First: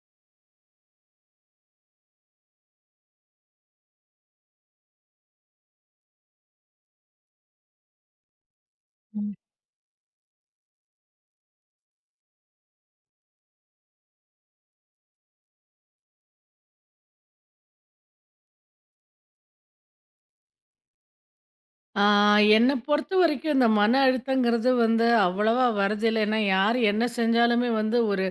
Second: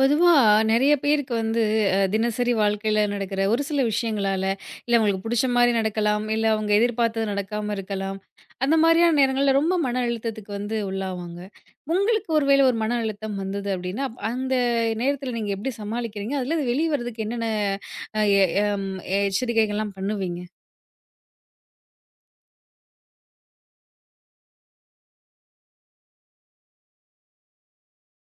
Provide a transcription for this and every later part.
பொதுவா நெறைய பேருக்கு வந்து தினசரி வாழ்க்கையில நடக்கிற ஒரு சில விஷயங்களால, இல்ல அவங்களுக்கு புடிச்ச மாரி நடக்கலாம், இல்ல அவங்க எதிர்பார்த்தது நடக்காம இருக்கலாம். அந்த மாதிரியான நேரங்கள்ல ரொம்ப மன அழுத்தத்துக்கு வந்து உள்ளாவாங்க. உங்களுக்கு ஒரு வேளை ஒரு மன அழுத்தம் வந்தது அப்படின்னா, அந்த நேரத்துல நீங்க எப்படி சமாளிக்கிறீங்க? அதுலருந்து வெளிய வரதுக்கு என்னென்ன அ எ எம் எச்சரிக்கைகள்லாம் பண்ணுவீங்க? ஆ, என்னை பொறுத்தவரைக்கும் இந்த மன அழுத்தங்கிறது வந்து அவ்வளவா வரதில்லை. ஏன்னா, யார் என்ன செஞ்சாலுமே வந்து ஒரு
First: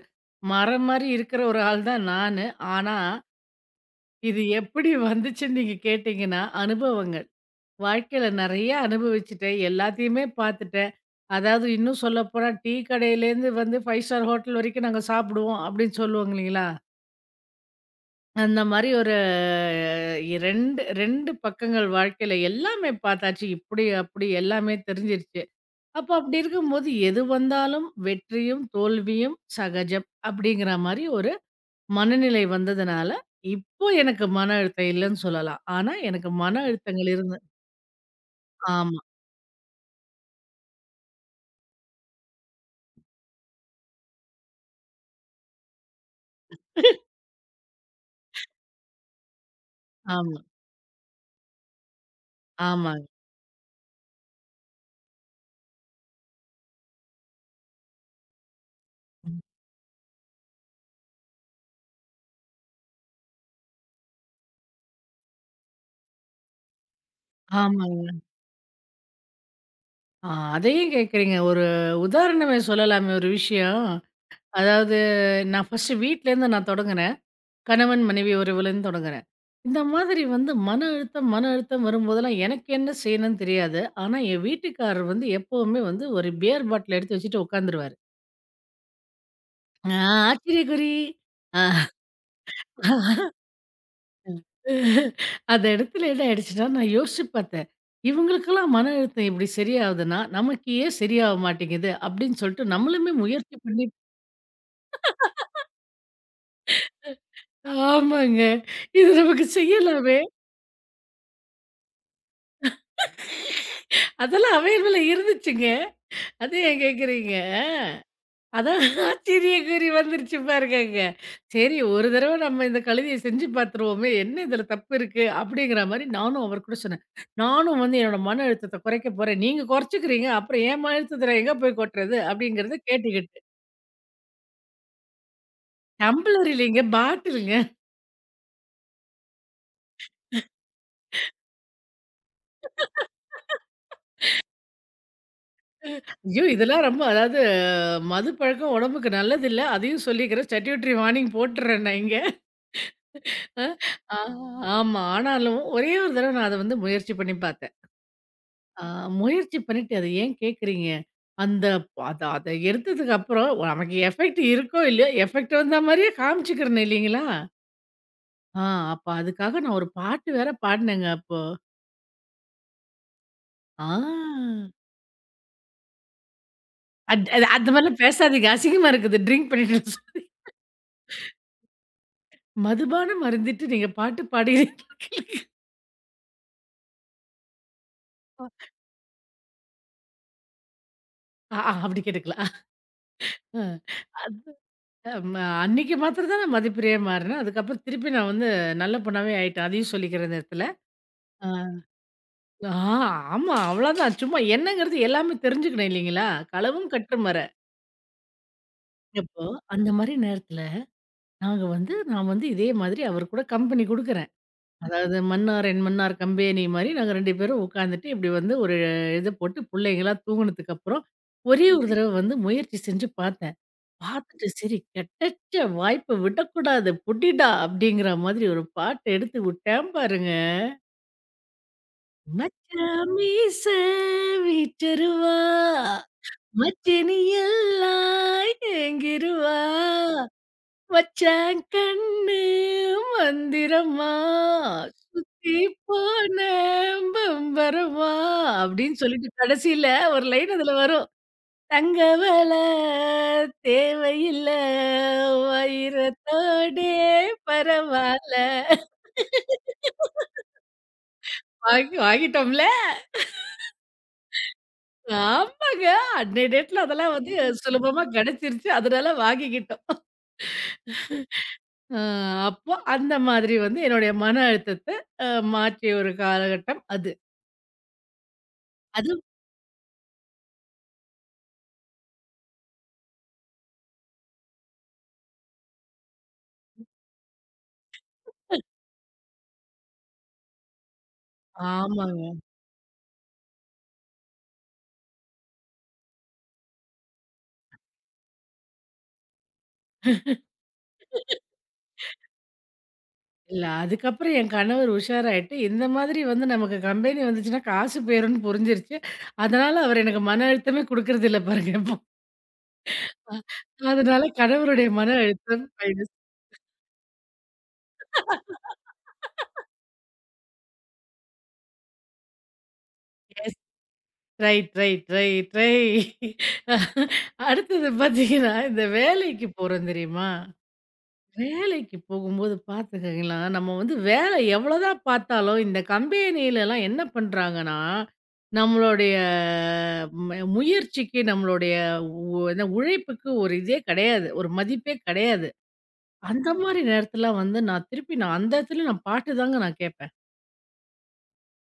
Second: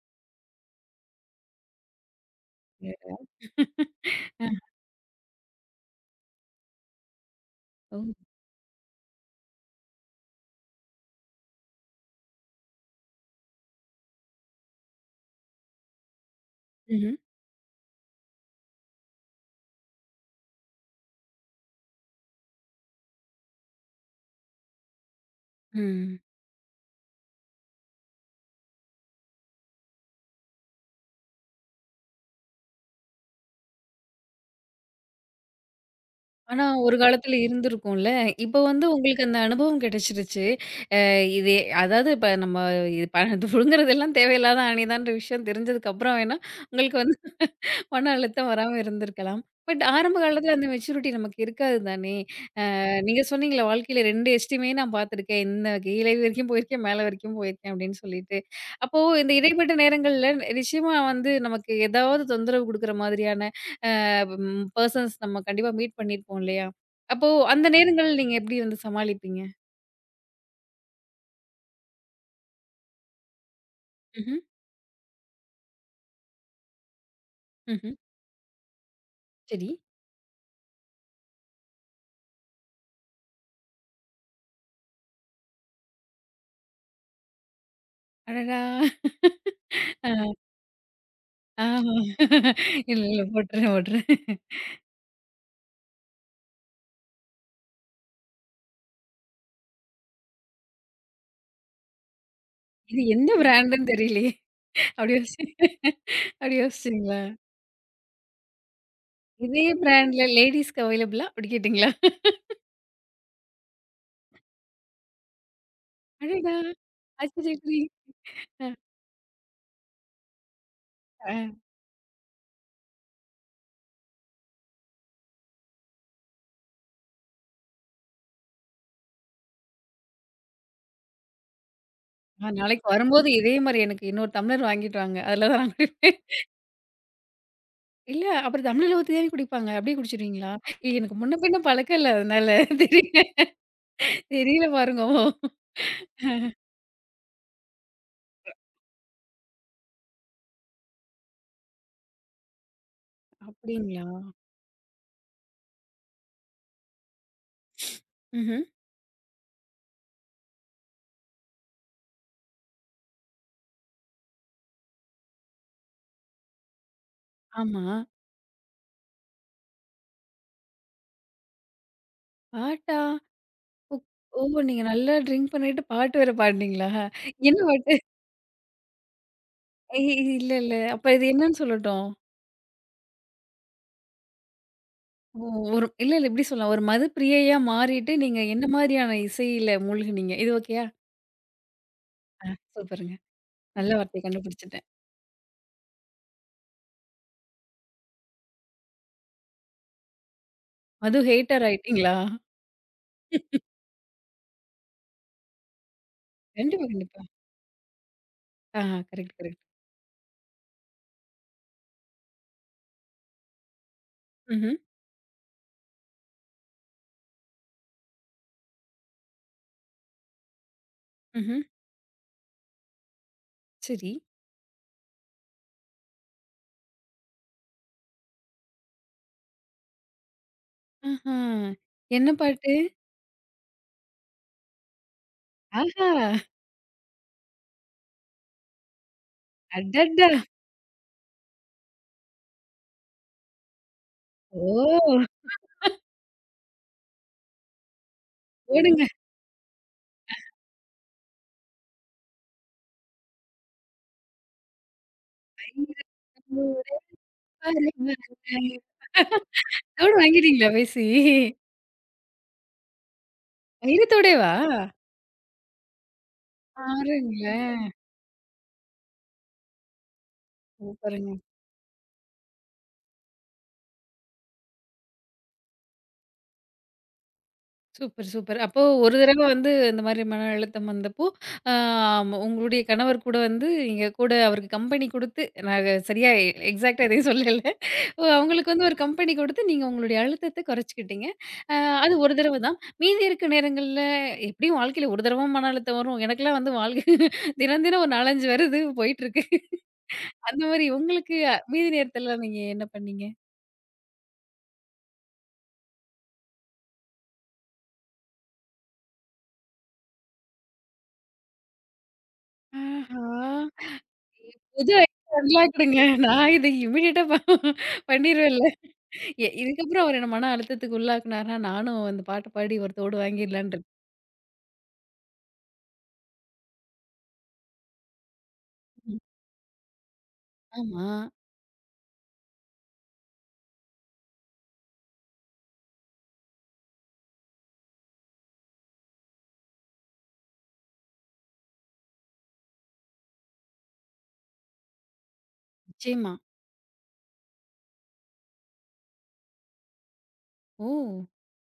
மரம் மாரி இருக்கிற ஒரு ஆள் தான் நானு. ஆனா, இது எப்படி வந்துச்சுன்னு நீங்க கேட்டீங்கன்னா, அனுபவங்கள். ஓ! வாழ்க்கையில நிறைய அனுபவிச்சுட்டேன். எல்லாத்தையுமே பார்த்துட்டேன். அதாவது இன்னும் சொல்லப்போனா, டீ கடையிலேருந்து வந்து 5 ஸ்டார் ஹோட்டல் வரைக்கும் நாங்க சாப்பிடுவோம் அப்படின்னு சொல்லுவாங்க இல்லைங்களா? ம்ஹ்ம். அந்த மாரி ஒரு 2, 2 பக்கங்கள் வாழ்க்கையில எல்லாமே பார்த்தாச்சு. இப்படி, அப்படி எல்லாமே தெரிஞ்சிருச்சு. அப்ப ம். அப்படி இருக்கும்போது எது வந்தாலும் வெற்றியும், தோல்வியும் சகஜம். அப்படிங்கிற மாரி ஒரு மனநிலை வந்ததுனால, இப்போ எனக்கு மன அழுத்தம் இல்லன்னு சொல்லலாம். ஆனா எனக்கு மன ஆனா ஒரு அழுத்தங்கள் காலத்துல இருந்து இருந்திருக்கும்ல. இப்போ வந்து ஆமா. உங்களுக்கு அந்த அனுபவம் கிடைச்சிருச்சு. இது அதாவது இப்ப நம்ம இது ப புடுங்குறதெல்லாம் தேவையில்லாத ஆணிதான்ற விஷயம் தெரிஞ்சதுக்கு அப்புறம் வேணா, உங்களுக்கு வந்து மன அழுத்தம் வராம இருந்திருக்கலாம். பட் ஆரம்ப ஆமா. காலத்துல அந்த மெச்சூரிட்டி நமக்கு இருக்காது தானே! ஆமாங்க. நீங்க சொன்னீங்கல்ல, வாழ்க்கையில 2 எஸ்ட்ரீமே நான் பார்த்துருக்கேன். இந்த கீழே வரைக்கும் போயிருக்கேன், மேல வரைக்கும் போயிருக்கேன் அப்படின்னு சொல்லிட்டு. அப்போ இந்த இடைப்பட்ட நேரங்கள்ல நிச்சயமா வந்து நமக்கு ஏதாவது தொந்தரவு குடுக்குற மாதிரியான அ ம் பெர்சன்ஸ் நம்ம கண்டிப்பா மீட் பண்ணியிருப்போம் இல்லையா? அப்போ அந்த நேரங்கள் ஆமாங்க. நீங்க எப்படி வந்து சமாளிப்பீங்க? ஆ அதையும் கேட்குறீங்க. ஒரு உதாரணமே சொல்லலாமே ஒரு விஷயம். ம்ஹ்ம், அதாவது நான் ஃபர்ஸ்ட்டு வீட்லேருந்து நான் தொடங்குனேன். ம்ஹ்ம். கணவன் மனைவி உறவுலேருந்து தொடங்குறேன். சரி. இந்த மாதிரி வந்து மன அழுத்தம், மன அழுத்தம் வரும்போதெல்லாம் எனக்கு என்ன செய்யணும்னு தெரியாது. ஆனா, என் வீட்டுக்காரர் வந்து எப்பவுமே வந்து ஒரு பியர் பாட்டில் எடுத்து வச்சுட்டு உட்காந்துருவாரு. அடடா! ஆ ஆச்சரியக்குறி. ஆ ஆஹ. இல்ல, இல்ல. போட்டுறேன், போட்டுறேன். அந்த இடத்துல என்ன ஆயிடுச்சுன்னா, நான் யோசிச்சு பார்த்தேன். இவங்களுக்கெல்லாம் மன அழுத்தம் இப்படி சரியாகுதுன்னா, நமக்கு ஏன் சரியாக மாட்டேங்குது அப்படின்னு சொல்லிட்டு இது நம்மளுமே எந்த முயற்சி பண்ணி பிராண்டுன்னு தெரியலையே! அப்படி யோசிச்சு அப்படி யோசிச்சீங்களா? ஆமாங்க. இது நமக்கு இதே செய்யலாமே. பிராண்ட்ல லேடீஸ்க்கு அவைலபிளா? அப்படி கேட்டீங்களா? அதெல்லாம் அவைலபிளா இருந்துச்சுங்க. அடடா! அது ஏன் கேட்குறீங்க? ஆச்சரியக்குறி. அ, அதான் ஆச்சரியக்குறி வந்துருச்சு பாருங்கங்க. அ. சரி ஒரு தடவ நம்ம இந்த கழுதைய செஞ்சு பார்த்துருவோமே, என்ன இதில தப்பு இருக்கு? அப்படிங்கிற மாரி நானும் அவர் கூட சொன்னேன். நானும் வந்து என்னோட மன அழுத்தத்த குறைக்க போறேன். நீங்க குறைச்சுக்கிறீங்க. அப்புறம் என் மன அழுத்தத்த நான் எங்க போய் கொட்டுறது? நான் அப்படிங்கிறத நாளைக்கு வரும்போது கேட்டுக்கிட்டு. இதே மாரி எனக்கு இன்னொரு டம்ளர் வாங்கிட்டு வாங்க. அதில தான் நான் குடிப்பேன். டம்ப்ளர் இல்லைங்க, பாட்டிலுங்க. இல்ல அப்புறம் டம்ளர்ல ஊத்தி தானே குடிப்பாங்க. அப்படியே குடிச்சுருவீங்களா? இல்ல எனக்கு முன்ன பின்ன பழக்கம் இல்ல. அதனால தெரியல தெரியல பாருங்க. ஓ! ஐயோ! இதெல்லாம் ரொம்ப அதாவது மது பழக்கம் உடம்புக்கு நல்லதில்ல. அதையும் சொல்லிக்கிறேன். ஸ்டட்யூட்டரி வார்னிங் போட்டுறேன் நான் இங்க. அப்படிங்களா? ஆ ஆமா. ஆனாலும் ஒரே ஒரு தடவ நான் அத வந்து முயற்சி பண்ணி பார்த்தேன். ம்ஹ்ம். ஆ முயற்சி பண்ணிட்டு அத ஏன் கேட்குறீங்க? அந்த அத அத எடுத்ததுக்கு அப்புறம் நமக்கு எஃபெக்ட் இருக்கோ! இல்லையோ! எஃபெக்ட் வந்த மாரியே காமிச்சுக்கிறணும் இல்லைங்களா? ஆமா. ஆ அப்ப அதுக்காக நான் ஒரு பாட்டு வேற பாடுனேங்க அப்போ. ஆட்டா? ஆ ஓ! ஓ! நீங்க நல்லா ட்ரிங்க் பண்ணிட்டு பாட்டு வேற பாடுனீங்களா? அத் அது என்ன அந்த பாட்டு? மாரிலாம் பேசாதீங்க. அசிங்கமா இருக்குது. ட்ரிங்க் பண்ணிட்டு நான் ஏய் சொன்னேன். இல்ல, இல்ல. அப்ப இது என்னன்னு சொல்லட்டும்? மதுபானம் அருந்திட்டு நீங்க பாட்டு பாடுகிறீங்களா? ஓ! ஒரு இல்ல, இல்ல இப்படி சொல்லலாம். ஒரு மது பிரியையா மாறிட்டு நீங்க என்ன மாரியான இசையில மூழ்குனீங்க? இது ஓகேயா? ஆ ஆ அப்படி கேட்டுக்கல. ஆ சூப்பருங்க. நல்ல வார்த்தைய கண்டுபிடிச்சுட்டேன். அம் அன்னைக்கு மாத்திரம் தான் நான் மதிப்பிரியா மாறுனேன். அதுக்கப்புறம் திருப்பி நான் வந்து நல்ல பொண்ணாவே ஆயிட்டேன். அதையும் சொல்லிக்கிறேன் இந்த இடத்துல. மது ஆ. ஹேட்டர் ஆயிட்டீங்களா? ஆ ஆமா. அவ்வளோதான். சும்மா என்னங்கிறது எல்லாமே தெரிஞ்சுக்கணும் இல்லைங்களா? கண்டிப்பா, களவும் கண்டிப்பா. கற்றுமற. ஆஹா கரெக்ட், அப்போ கரெக்ட். அந்த மாரி நேரத்தில நாங்க வந்து நான் வந்து இதே மாதிரி அவர் கூட கம்பெனி குடுக்குறேன். ம்ஹ்ம், அதாவது மன்னார் என் மன்னார் கம்பெனி மாரி நாங்க 2 பேரும் உட்காந்துட்டு இப்படி வந்து ஒரு இது போட்டு புள்ளைங்கலாம் தூங்குனதுக்கப்புறம், ம்ஹ்ம். ஒரே ஒரு தடவ வந்து முயற்சி செஞ்சு பார்த்தேன். சரி. பார்த்துட்டு சரி கெடச்ச வாய்ப்ப விடக்கூடாது புடிடா! அப்படிங்கிற மாதிரி ஒரு பாட்டு எடுத்து விட்டேன் பாருங்க. ஆஹா! என்ன பாட்டு? மச்சான் மீச வீச்சருவா ஆஹா! மச்சினியெல்லாம் ஏங்கிருவா அடடா! மச்சான் கண்ணு மந்திரமா ஓ! சுத்தி போன பம்பரமா அப்படின்னு ஓடுங்க. சொல்லிட்டு கடைசியில ஒரு லைன் அதுல வரும் தங்க வேலை தேவையில்ல ஐயோ! வைரத்தோடே ஓடி வாருங்கள். பரவாயில்ல தோடு வாங்கிட்டீங்களா பேசி? வாங்கி வாங்கிட்டோம்ல தைரியத்தோடேவா? ஆ. ஆமாங்க அன்னைய டேட்ல அதெல்லாம் வந்து பாருங்களேன்! சுலபமா கிடைச்சிருச்சு அதனால வாங்கிக்கிட்டோம் சூப்பருங்க. அ அப்போ அந்த மாதிரி வந்து என்னுடைய மன அழுத்தத்த அ மாற்றிய ஒரு காலகட்டம் அது. Super, super. அப்போ அது ஒரு தடவ வந்து இந்த மாரி மன அழுத்தம் வந்தப்போ, ஆ உங்களுடைய கணவர் கூட வந்து நீங்க கூட அவருக்கு கம்பெனி குடுத்து நான் சரியா எக்ஸாக்ட்டா எதையும் சொல்லல. ஓ, அவங்களுக்கு வந்து ஒரு கம்பெனி குடுத்து நீங்க உங்களுடைய அழுத்தத்த குறைச்சுக்கிட்டீங்க. அ அது ஆமாங்க. ஒரு தடவ தான். மீதி இருக்க நேரங்கள்ல எப்படியும் வாழ்க்கையில ஒரு தடவ மன அழுத்தம் வரும். எனக்கெல்லாம் வந்து வாழ்க்கை தினம் தினம் ஒரு 4, 5 வருது போயிட்டுருக்கு. அந்த மாரி உங்களுக்கு மீதி நேரத்தில நீங்க என்ன பண்ணீங்க? இல்ல அதுக்கப்புறம் என் கணவர் உஷாராயிட்டு, இந்த மாதிரி வந்து நமக்கு கம்பெனி வந்துச்சுன்னா காசு போயிரும்னு புரிஞ்சிருச்சு. அதனால அவர் எனக்கு மன அழுத்தமே குடுக்கறதில்ல பாருங்க இப்போ. ஆஹா! அதனால கணவருடைய புது மன ஐடியா நல்லா அழுத்தம் இருக்குதுங்க. மைனஸ். நான் இத இம்மீடியட்டா பண்ணிருவேன்ல. இதுக்கப்புறம் அவர் என்ன மன அழுத்தத்துக்கு உள்ளாக்குனாருன்னா, நானும் அந்த பாட்டு பாடி ஒரு தோடு எஸ். வாங்கிடலான்னு இருக்கேன். ரைட், ரைட், ரைட், அடுத்தது பார்த்தீங்கன்னா, இந்த வேலைக்கு போறோம் தெரியுமா? ஆமா. வேலைக்கு போகும்போது பார்த்துக்கிங்களா, நம்ம வந்து வேலை எவ்வளோதான் பார்த்தாலும், இந்த கம்பெனிலலாம் என்ன பண்றாங்கன்னா, நம்மளுடைய ம முயற்சிக்கு, நம்மளுடைய உ என்ன உழைப்புக்கு ஒரு இதே கிடையாது. ஒரு மதிப்பே கிடையாது. நிச்சயமா. அந்த ஆமா. மாரி நேரத்தில வந்து நான் திருப்பி நான் அந்த இடத்துல நான் பாட்டு தாங்க நான் கேட்பேன். ஓ!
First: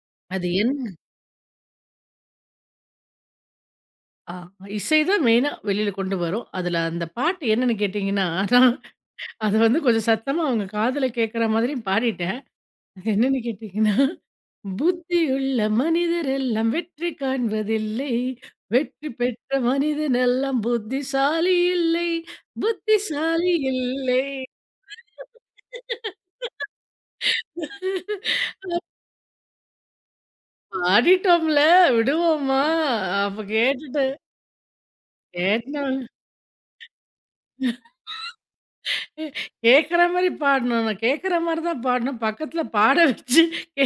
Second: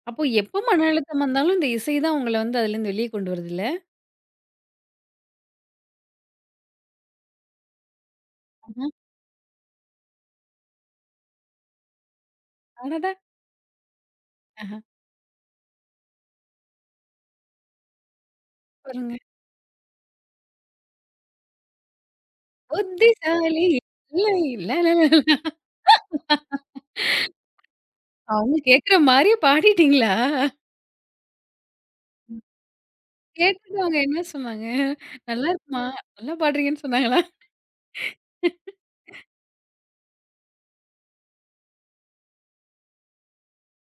அப்போ அது எப்ப என் மன அழுத்தம் வந்தாலும் இந்த இசை தான் உங்கள வந்து அதுலேருந்து வெளிய கொண்டு வருதுல்ல? ஆ இசை தான் மெயினா வெளியில கொண்டு வரும். அதில அந்த பாட்டு என்னன்னு கேட்டீங்கன்னா, நான் ஆமா. அது வந்து கொஞ்சம் சத்தமா அவங்க காதுல கேட்கிற மாதிரியும் பாடிட்டேன். அது அடடா! என்னன்னு கேட்டீங்கன்னா புத்தியுள்ள மனிதர் எல்லாம் வெற்றி காண்பதில்லை. வெற்றி பாருங்க. பெற்ற மனிதன் எல்லாம் புத்திசாலி இல்லை. புத்திசாலி புத்திசாலி இல்லை. இல்லை லாலாலா. அவங்க கேட்குற மாரியே பாடிட்டீங்களா? பாடிட்டோம்ல. விடுவோமா? அப்ப கேட்டுட்டு அவங்க கேட்டுட்டு என்ன சொன்னாங்க? நல்லா இருக்குமா? கேட்டோம். நல்லா பாடுறீங்கன்னு சொன்னாங்களா? கேட்கிற மாரி பாடணும். நான் கேட்கிற மாரி தான் பாடணும். பக்கத்துல பாட வச்சு கே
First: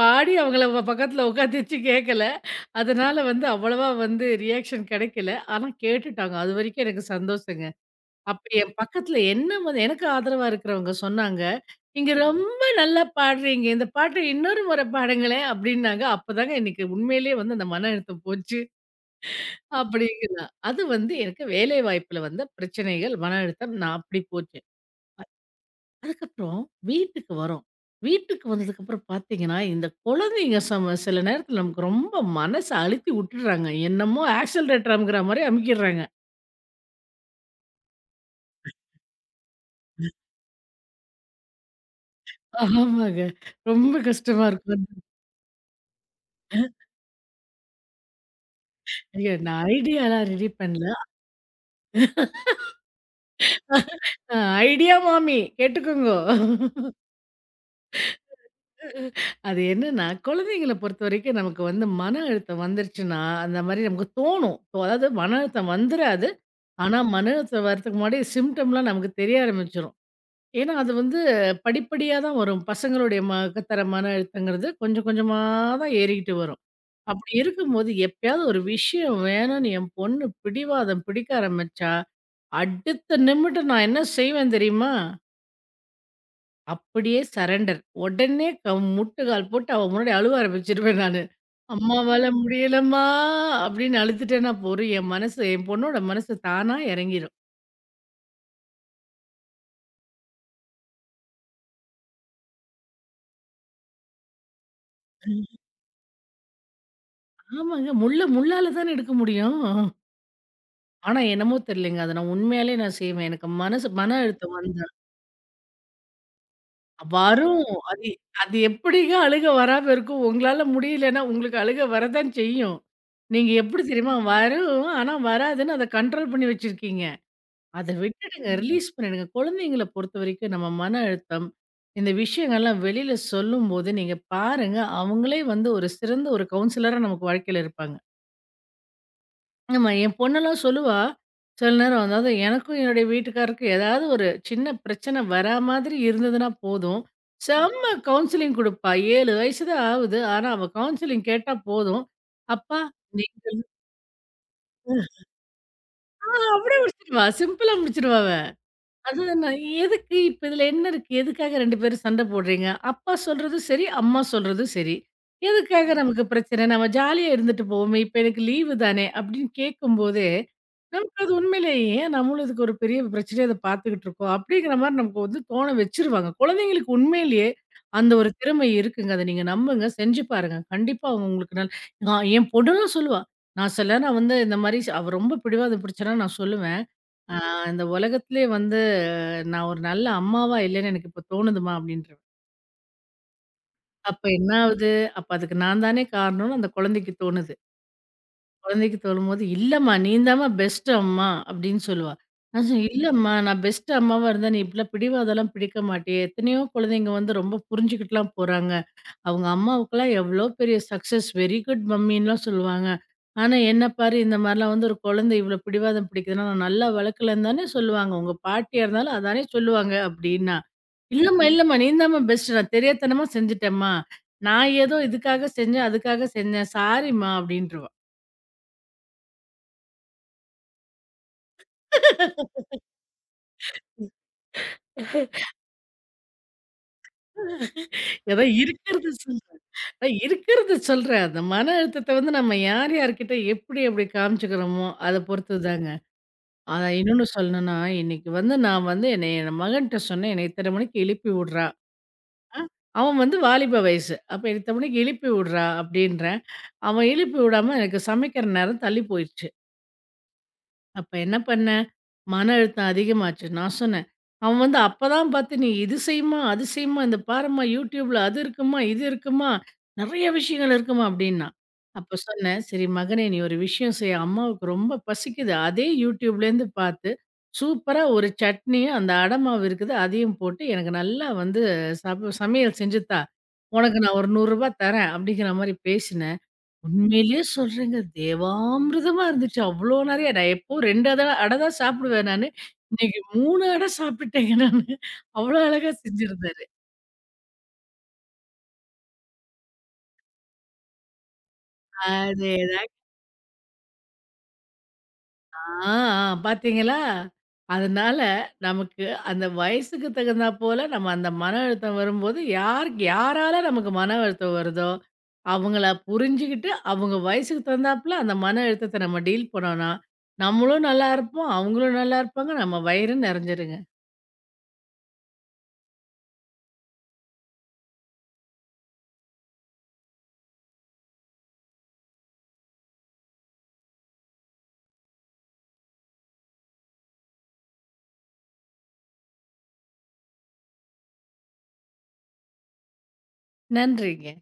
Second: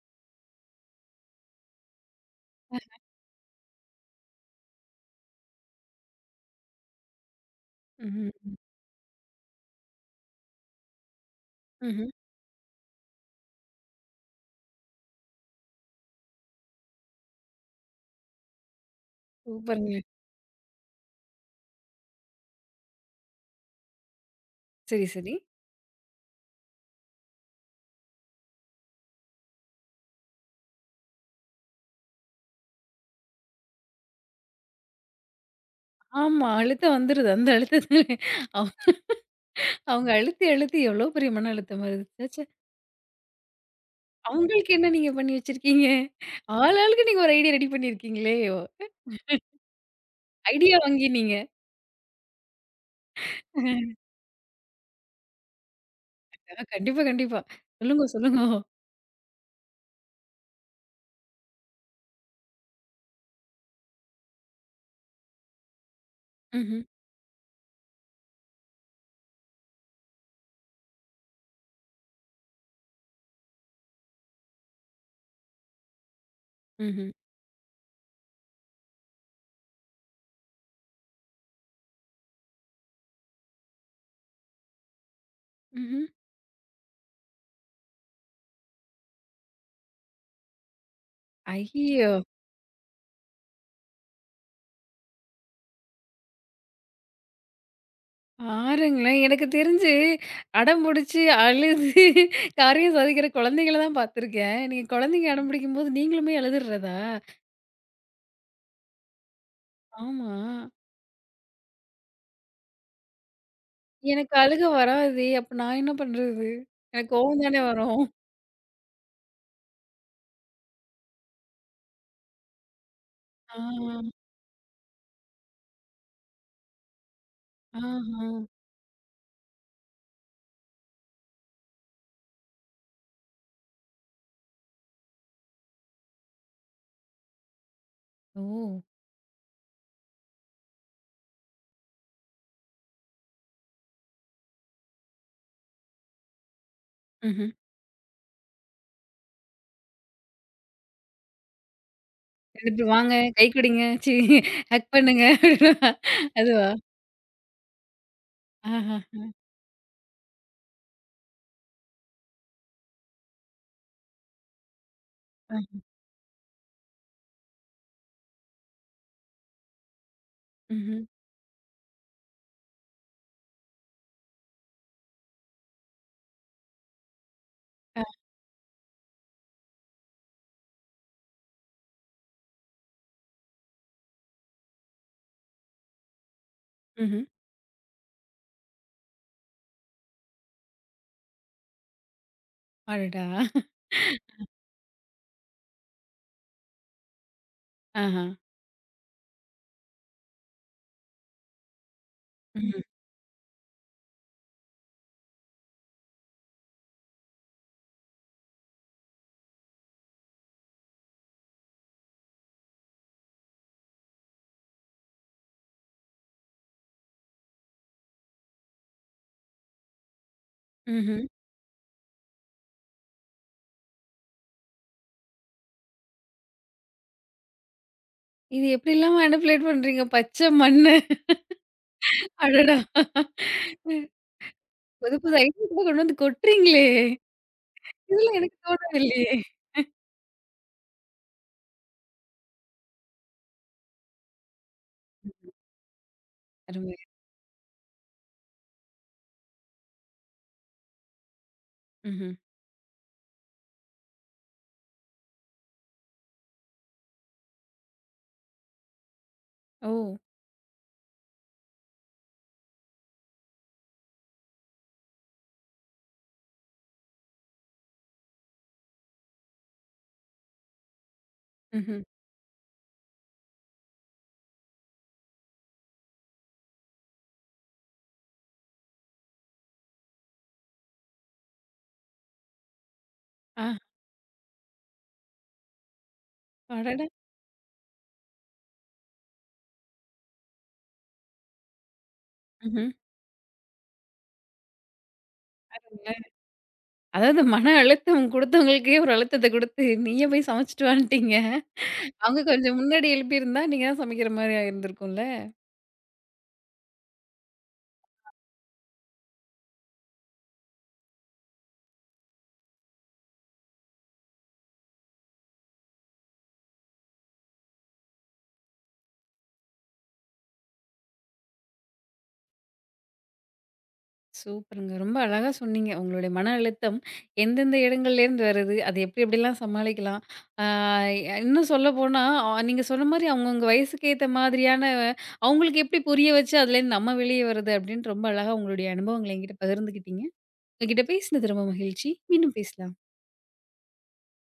பாடி அவங்கள பக்கத்துல உட்காத்தி வச்சு கேட்கல. அதனால வந்து அவ்வளவா வந்து ரியாக்ஷன் கிடைக்கல. ஆனா கேட்டுட்டாங்க. அதுவரைக்கும் எனக்கு சந்தோஷங்க. அப்ப ம்ஹ்ம். என் பக்கத்துல என்ன வந்து எனக்கு ஆதரவா இருக்கிறவங்க சொன்னாங்க, ம்ஹ்ம். "நீங்க ரொம்ப நல்லா பாடுறீங்க. இந்த பாட்ட இன்னொரு முறை பாடுங்களேன்" அப்படின்னாங்க. அப்பதாங்க எனக்கு உண்மையிலேயே வந்து அந்த மன அழுத்தம் போச்சு சூப்பருங்க. அப்படிங்கலாம். அது வந்து எனக்கு வேலை வாய்ப்புல வந்த பிரச்சனைகள், மன அழுத்தம் நான் அப்படி போச்சு. சரி, சரி. அதுக்கப்புறம் வீட்டுக்கு வரோம். வீட்டுக்கு வந்ததுக்கப்புறம் பார்த்தீங்கன்னா, இந்த குழந்தைங்க சில நேரத்துல நமக்கு ரொம்ப மனச அழுத்தி உட்டுடுறாங்க. என்னமோ ஆக்ஸலரேட்டர் அமுக்குற மாரி அமுக்கிடுறாங்க. ஆமா. அழுத்தம் வந்துருது. அந்த அழுத்தத்தில அவ் அவங்க அழுத்தி அழுத்தி எவ்ளோ பெரிய மன அழுத்தம் வருது. ச்சே! ச்சே! ஆமாங்க. ரொம்ப கஷ்டமா அவங்களுக்கு இருக்கும். என்ன நீங்க பண்ணி வச்சிருக்கீங்க? ஆள் ஆளுக்கு நீங்க ஒரு ஐடியா ரெடி பண்ணியிருக்கீங்களே! ஐயோ! நான் ஐடியாலாம் ரெடி ஐடியா பண்ணல. வாங்கி நீங்க. அ ஐடியா மாமி கேட்டுக்கோங்கோ. கண்டிப்பா, கண்டிப்பா. சொல்லுங்க, சொல்லுங்க. அது என்னன்னா, குழந்தைங்கள பொறுத்தவரைக்கும் நமக்கு வந்து மன அழுத்தம் வந்துருச்சுன்னா, அந்த மாரி நமக்கு தோணும். இப்போ அதாவது மன அழுத்தம் வந்துராது. ம்ஹ்ம். ஆனா, மன அழுத்தம் வரதுக்கு முன்னாடி சிம்ப்டம்லாம் நமக்கு தெரிய ஆரம்பிச்சுரும். ஏன்னா, அது வந்து படிப்படியா தான் வரும். பசங்களுடைய தர மன அழுத்தங்கிறது கொஞ்சம் கொஞ்சமா தான் ஏறிக்கிட்டு வரும். ம்ஹ்ம். அப்படி இருக்கும்போது எப்பயாவது ஒரு விஷயம் வேணும்னு என் பொண்ணு பிடிவாதம் பிடிக்க ஆரம்பிச்சா, அடுத்த நிமிடம் நான் என்ன செய்வேன் தெரியுமா? ம்ஹ்ம். அப்படியே சரண்டர். உடனே முட்டுக்கால் போட்டு அவ முன்னாடி அழுவ ஆரம்பிச்சுருவேன் நானு. ஐயோ! "அம்மாவால முடியலம்மா" அப்படின்னு அழுதுட்டேன்னா போதும், என் மனசு என் பொண்ணோட மனசு தானா இறங்கிரும். பாருங்களேன். எனக்கு தெரிஞ்சு அடம் புடிச்சு, அழுது காரியம் சாதிக்கிற குழந்தைங்கள தான் பார்த்துருக்கேன். நீங்க குழந்தைங்க அடம் பிடிக்கும்போது நீங்களுமே அழுதுடுறதா? ஆமாங்க. முள்ள முள்ளால தானே எடுக்க முடியும். ஆமா. ஆனா என்னமோ தெரியலங்க. அத நான் உண்மையாலே நான் செய்வேன். எனக்கு மனசு மன எனக்கு அழுத்தம் அழுக வந்தா வராதே! அப்ப நான் என்ன பண்றது? எனக்கு கோவம் தானே வரும். வரும். அது அது எப்படிங்க அழுகை வராம இருக்கும்? உங்களால முடியலன்னா, உங்களுக்கு அழுகை வரதான் செய்யும். நீங்க ஆ, எப்படி தெரியுமா? வரும். ஆனா வராதுன்னு அத கண்ட்ரோல் பண்ணி வச்சிருக்கீங்க. அத ஆஹா. விட்டுடுங்க. ரிலீஸ் பண்ணிடுங்க. குழந்தைங்கள பொறுத்தவரைக்கும் நம்ம மன அழுத்தம், இந்த விஷயங்கள்லாம் வெளியில சொல்லும்போது நீங்க பாருங்க, அவங்களே வந்து ஒரு சிறந்த ஒரு கவுன்சிலரா நமக்கு வாழ்க்கையில இருப்பாங்க. ஓ! ஆமா. என் பொண்ணெல்லாம் சொல்லுவா, சில நேரம் அதாவது எனக்கும் என்னுடைய வீட்டுக்காரருக்கும் ஏதாவது ஒரு சின்ன பிரச்சனை வரா மாதிரி இருந்ததுன்னா போதும், ம்ஹ்ம். செம்ம கவுன்சிலிங் குடுப்பா. 7 வயசு தான் ஆகுது. ஆனா அவ கவுன்சிலிங் கேட்டா போதும், 2 "அப்பா பேரும் வாங்க, கை நீங்க" குடுங்க, ச்சீ ஹக் பண்ணுங்க அப்டின்னா ஆ அதுவா? அப்படியே முடிச்சிருவா. சிம்பிளா முடிச்சிருவா அவ. ஆஹா. அதுதான் நான் எதுக்கு இப்ப இதுல என்ன இருக்கு? எதுக்காக 2 பேரும் சண்டை போடுறீங்க? அப்பா சொல்றதும் சரி, அம்மா சொல்றதும் சரி. அ, எதுக்காக நமக்கு பிரச்சனை? நம்ம ஜாலியா இருந்துட்டு போவோமே! இப்ப எனக்கு லீவு தானே! அப்படின்னு கேட்கும்போதே, ம்ஹ்ம். நமக்கு அது உண்மையிலேயே ஏன் நம்மளும் இதுக்கு ஒரு பெரிய பிரச்சனையா இத பார்த்துக்கிட்டு இருக்கோம்? அப்படிங்கிற மாரி நமக்கு வந்து தோண வச்சுருவாங்க. குழந்தைங்களுக்கு உண்மையிலேயே அ, அந்த ஒரு திறமை இருக்குங்க. அத நீங்க நம்புங்க. செஞ்சு பாருங்க. கண்டிப்பா அவங்க உங்களுக்கு நான் என் பொண்ணுலாம் சொல்லுவா. நான் சில நேரம் வந்து இந்த மாரி அவ ரொம்ப பிடிவாதம் பிடிச்சனா நான் சொல்லுவேன். ம்ஹ்ம். ஆ இந்த உலகத்திலே வந்து நான் ஒரு நல்ல அம்மாவா இல்லன்னு எனக்கு இப்ப தோணுதும்மா அப்டின்றுவேன். அடடா! அப்ப என்ன ஆவுது? அப்ப அதுக்கு நான் தானே காரணம்னு அந்த குழந்தைக்கு தோணுது. ஆஹா. குழந்தைக்கு தோணும்போது, "இல்லம்மா நீ தாம்மா பெஸ்ட் அம்மா" அப்படின்னு சொல்லுவா. நான் ம்ஹ்ம். சொன்னேன், "இல்லம்மா நான் பெஸ்ட் அம்மாவா இருந்தா, நீ இப்படிலாம் பிடிவாதம்லாம் பிடிக்க மாட்டியே! எத்தனையோ குழந்தைங்க வந்து ரொம்ப புரிஞ்சுக்கிட்டுலாம் போறாங்க." அவங்க அம்மாவுக்கெல்லாம் எவ்வளோ பெரிய சக்சஸ் வெரி குட் மம்மின்லாம் சொல்லுவாங்க. ஆனா, என்ன பாரு இந்த மாரிலாம் வந்து ஒரு குழந்தை இவ்வளோ பிடிவாதம் பிடிக்குதுன்னா, நான் நல்லா வளர்க்கலன்னு தானே சொல்லுவாங்க. உங்க பாட்டியா இருந்தாலும் அதானே சொல்லுவாங்க அப்டின்னா. ம்ஹ்ம். இல்லம்மா, இல்லம்மா நீ தாம்மா பெஸ்ட்டு. நான் தெரியாத்தனமா செஞ்சுட்டேம்மா. நான் ஏதோ இதுக்காக செஞ்சேன், அதுக்காக செஞ்சேன். சாரிம்மா அப்டின்ருவா. இது எப்படிலாம் மேனிபுலேட் பண்றீங்க? பச்ச மண்ணு. அடடா! புது புது ஐடியா கூட கொண்டு வந்து கொட்டுறீங்களே! இதெல்லாம் அதான் எனக்கு இருக்கிறத தோணவில்லையே! சொல்றேன். நான் இருக்கிறத சொல்றேன். அந்த மன அழுத்தத்த வந்து நம்ம யார் யார்கிட்ட எப்படி எப்படி காமிச்சுக்கிறோமோ, அத பொறுத்ததுதாங்க. அருமை. அதான் இன்னொன்னு சொல்லணும்னா, இன்னைக்கு வந்து நான் வந்து என்னை என் மகன்ட்ட சொன்னேன். என்னை இத்தனை மணிக்கு எழுப்பி விடுறா. ம்ஹ்ம். அ அவன் வந்து வாலிப வயசு. அப்ப இத்தனை மணிக்கு எழுப்பி விடுறா அப்படின்றேன். அவன் எழுப்பி விடாம எனக்கு சமைக்கிற நேரம் தள்ளி போயிருச்சு. ஓ! அப்ப என்ன பண்ணேன்? மன அழுத்தம் அதிகமாச்சு. நான் சொன்னேன். அவன் வந்து அப்பதான் பார்த்து, "நீ இது செய்யுமா, அது செய்யுமா, இந்த பாரும்மா YouTubeல அது இருக்குமா, இது இருக்குமா, நெறைய விஷயங்கள் இருக்குமா" அப்படின்னான். ம்ஹ்ம். அப்ப சொன்னேன், "சரி மகனே நீ ஒரு விஷயம் செய். அம்மாவுக்கு ரொம்ப பசிக்குது. அதே YouTubeலேருந்து பார்த்து, சூப்பரா ஒரு சட்னியும், அந்த அடை மாவு இருக்குது, அதையும் போட்டு எனக்கு நல்லா வந்து சமையல் செஞ்சு தா. ஆ, உனக்கு நான் ஒரு ரூ. 100 தரேன்" அப்படிங்கிற மாரி பேசினேன். அடடா! உண்மையிலேயே சொல்றேங்க. தேவாமிர்தமா இருந்துச்சு. அவ்ளோ நெறைய நான் எப்போ 2 அட அட தான் சாப்பிடுவேன் நானு. ம்ஹ்ம். இன்னைக்கு 3 அட சாப்பிட்டுட்டேங்க நானு. அவ்ளோ அழகா செஞ்சிருந்தாரு. அதாவது மன அழுத்தம் குடுத்தவங்களுக்கே ஒரு அழுத்தத்த குடுத்து, நீயே போய் சமைச்சுட்டு வான்ட்டீங்க. அவங்க கொஞ்சம் அதேதாங்க. முன்னாடி எழுப்பியிருந்தா, நீங்க தான் சமைக்கிற மாரியா இருந்திருக்கும்ல. ஆ, ஆ பார்த்தீங்களா? அதனால நமக்கு அந்த வயசுக்கு தகுந்தா போல நம்ம அந்த மன அழுத்தம் வரும்போது, யாருக்கு யாரால நமக்கு மன அழுத்தம் வருதோ, அவங்கள புரிஞ்சுகிட்டு, அவங்க வயசுக்கு தகுந்தாப்புல அந்த மன அழுத்தத்த நம்ம டீல் பண்ணோம்னா, நம்மளும் நல்லா இருப்போம், அவங்களும் நல்லா இருப்பாங்க. நம்ம வயிறும் நெறஞ்சிருங்க. சூப்பருங்க. ரொம்ப அழகா சொன்னீங்க. உங்களுடைய மன அழுத்தம் எந்தெந்த இடங்கள்லேருந்து வருது, அது எப்டி எப்டிலாம் சமாளிக்கலாம். ஆ இன்னும் சொல்லப்போனா, நீங்க சொன்ன மாரி அவங்கவங்க வயசுக்கு ஏத்த மாதிரியான அவங்களுக்கு எப்டி புரிய வச்சு அதுலேருந்து நம்ம வெளிய வர்றது அப்டின்னு ரொம்ப அழகா உங்களுடைய அனுபவங்கள என்கிட்ட பகிர்ந்துக்கிட்டீங்க. உங்ககிட்ட பேசினது ரொம்ப மகிழ்ச்சி. மீண்டும் பேசலாம். நன்றிங்க.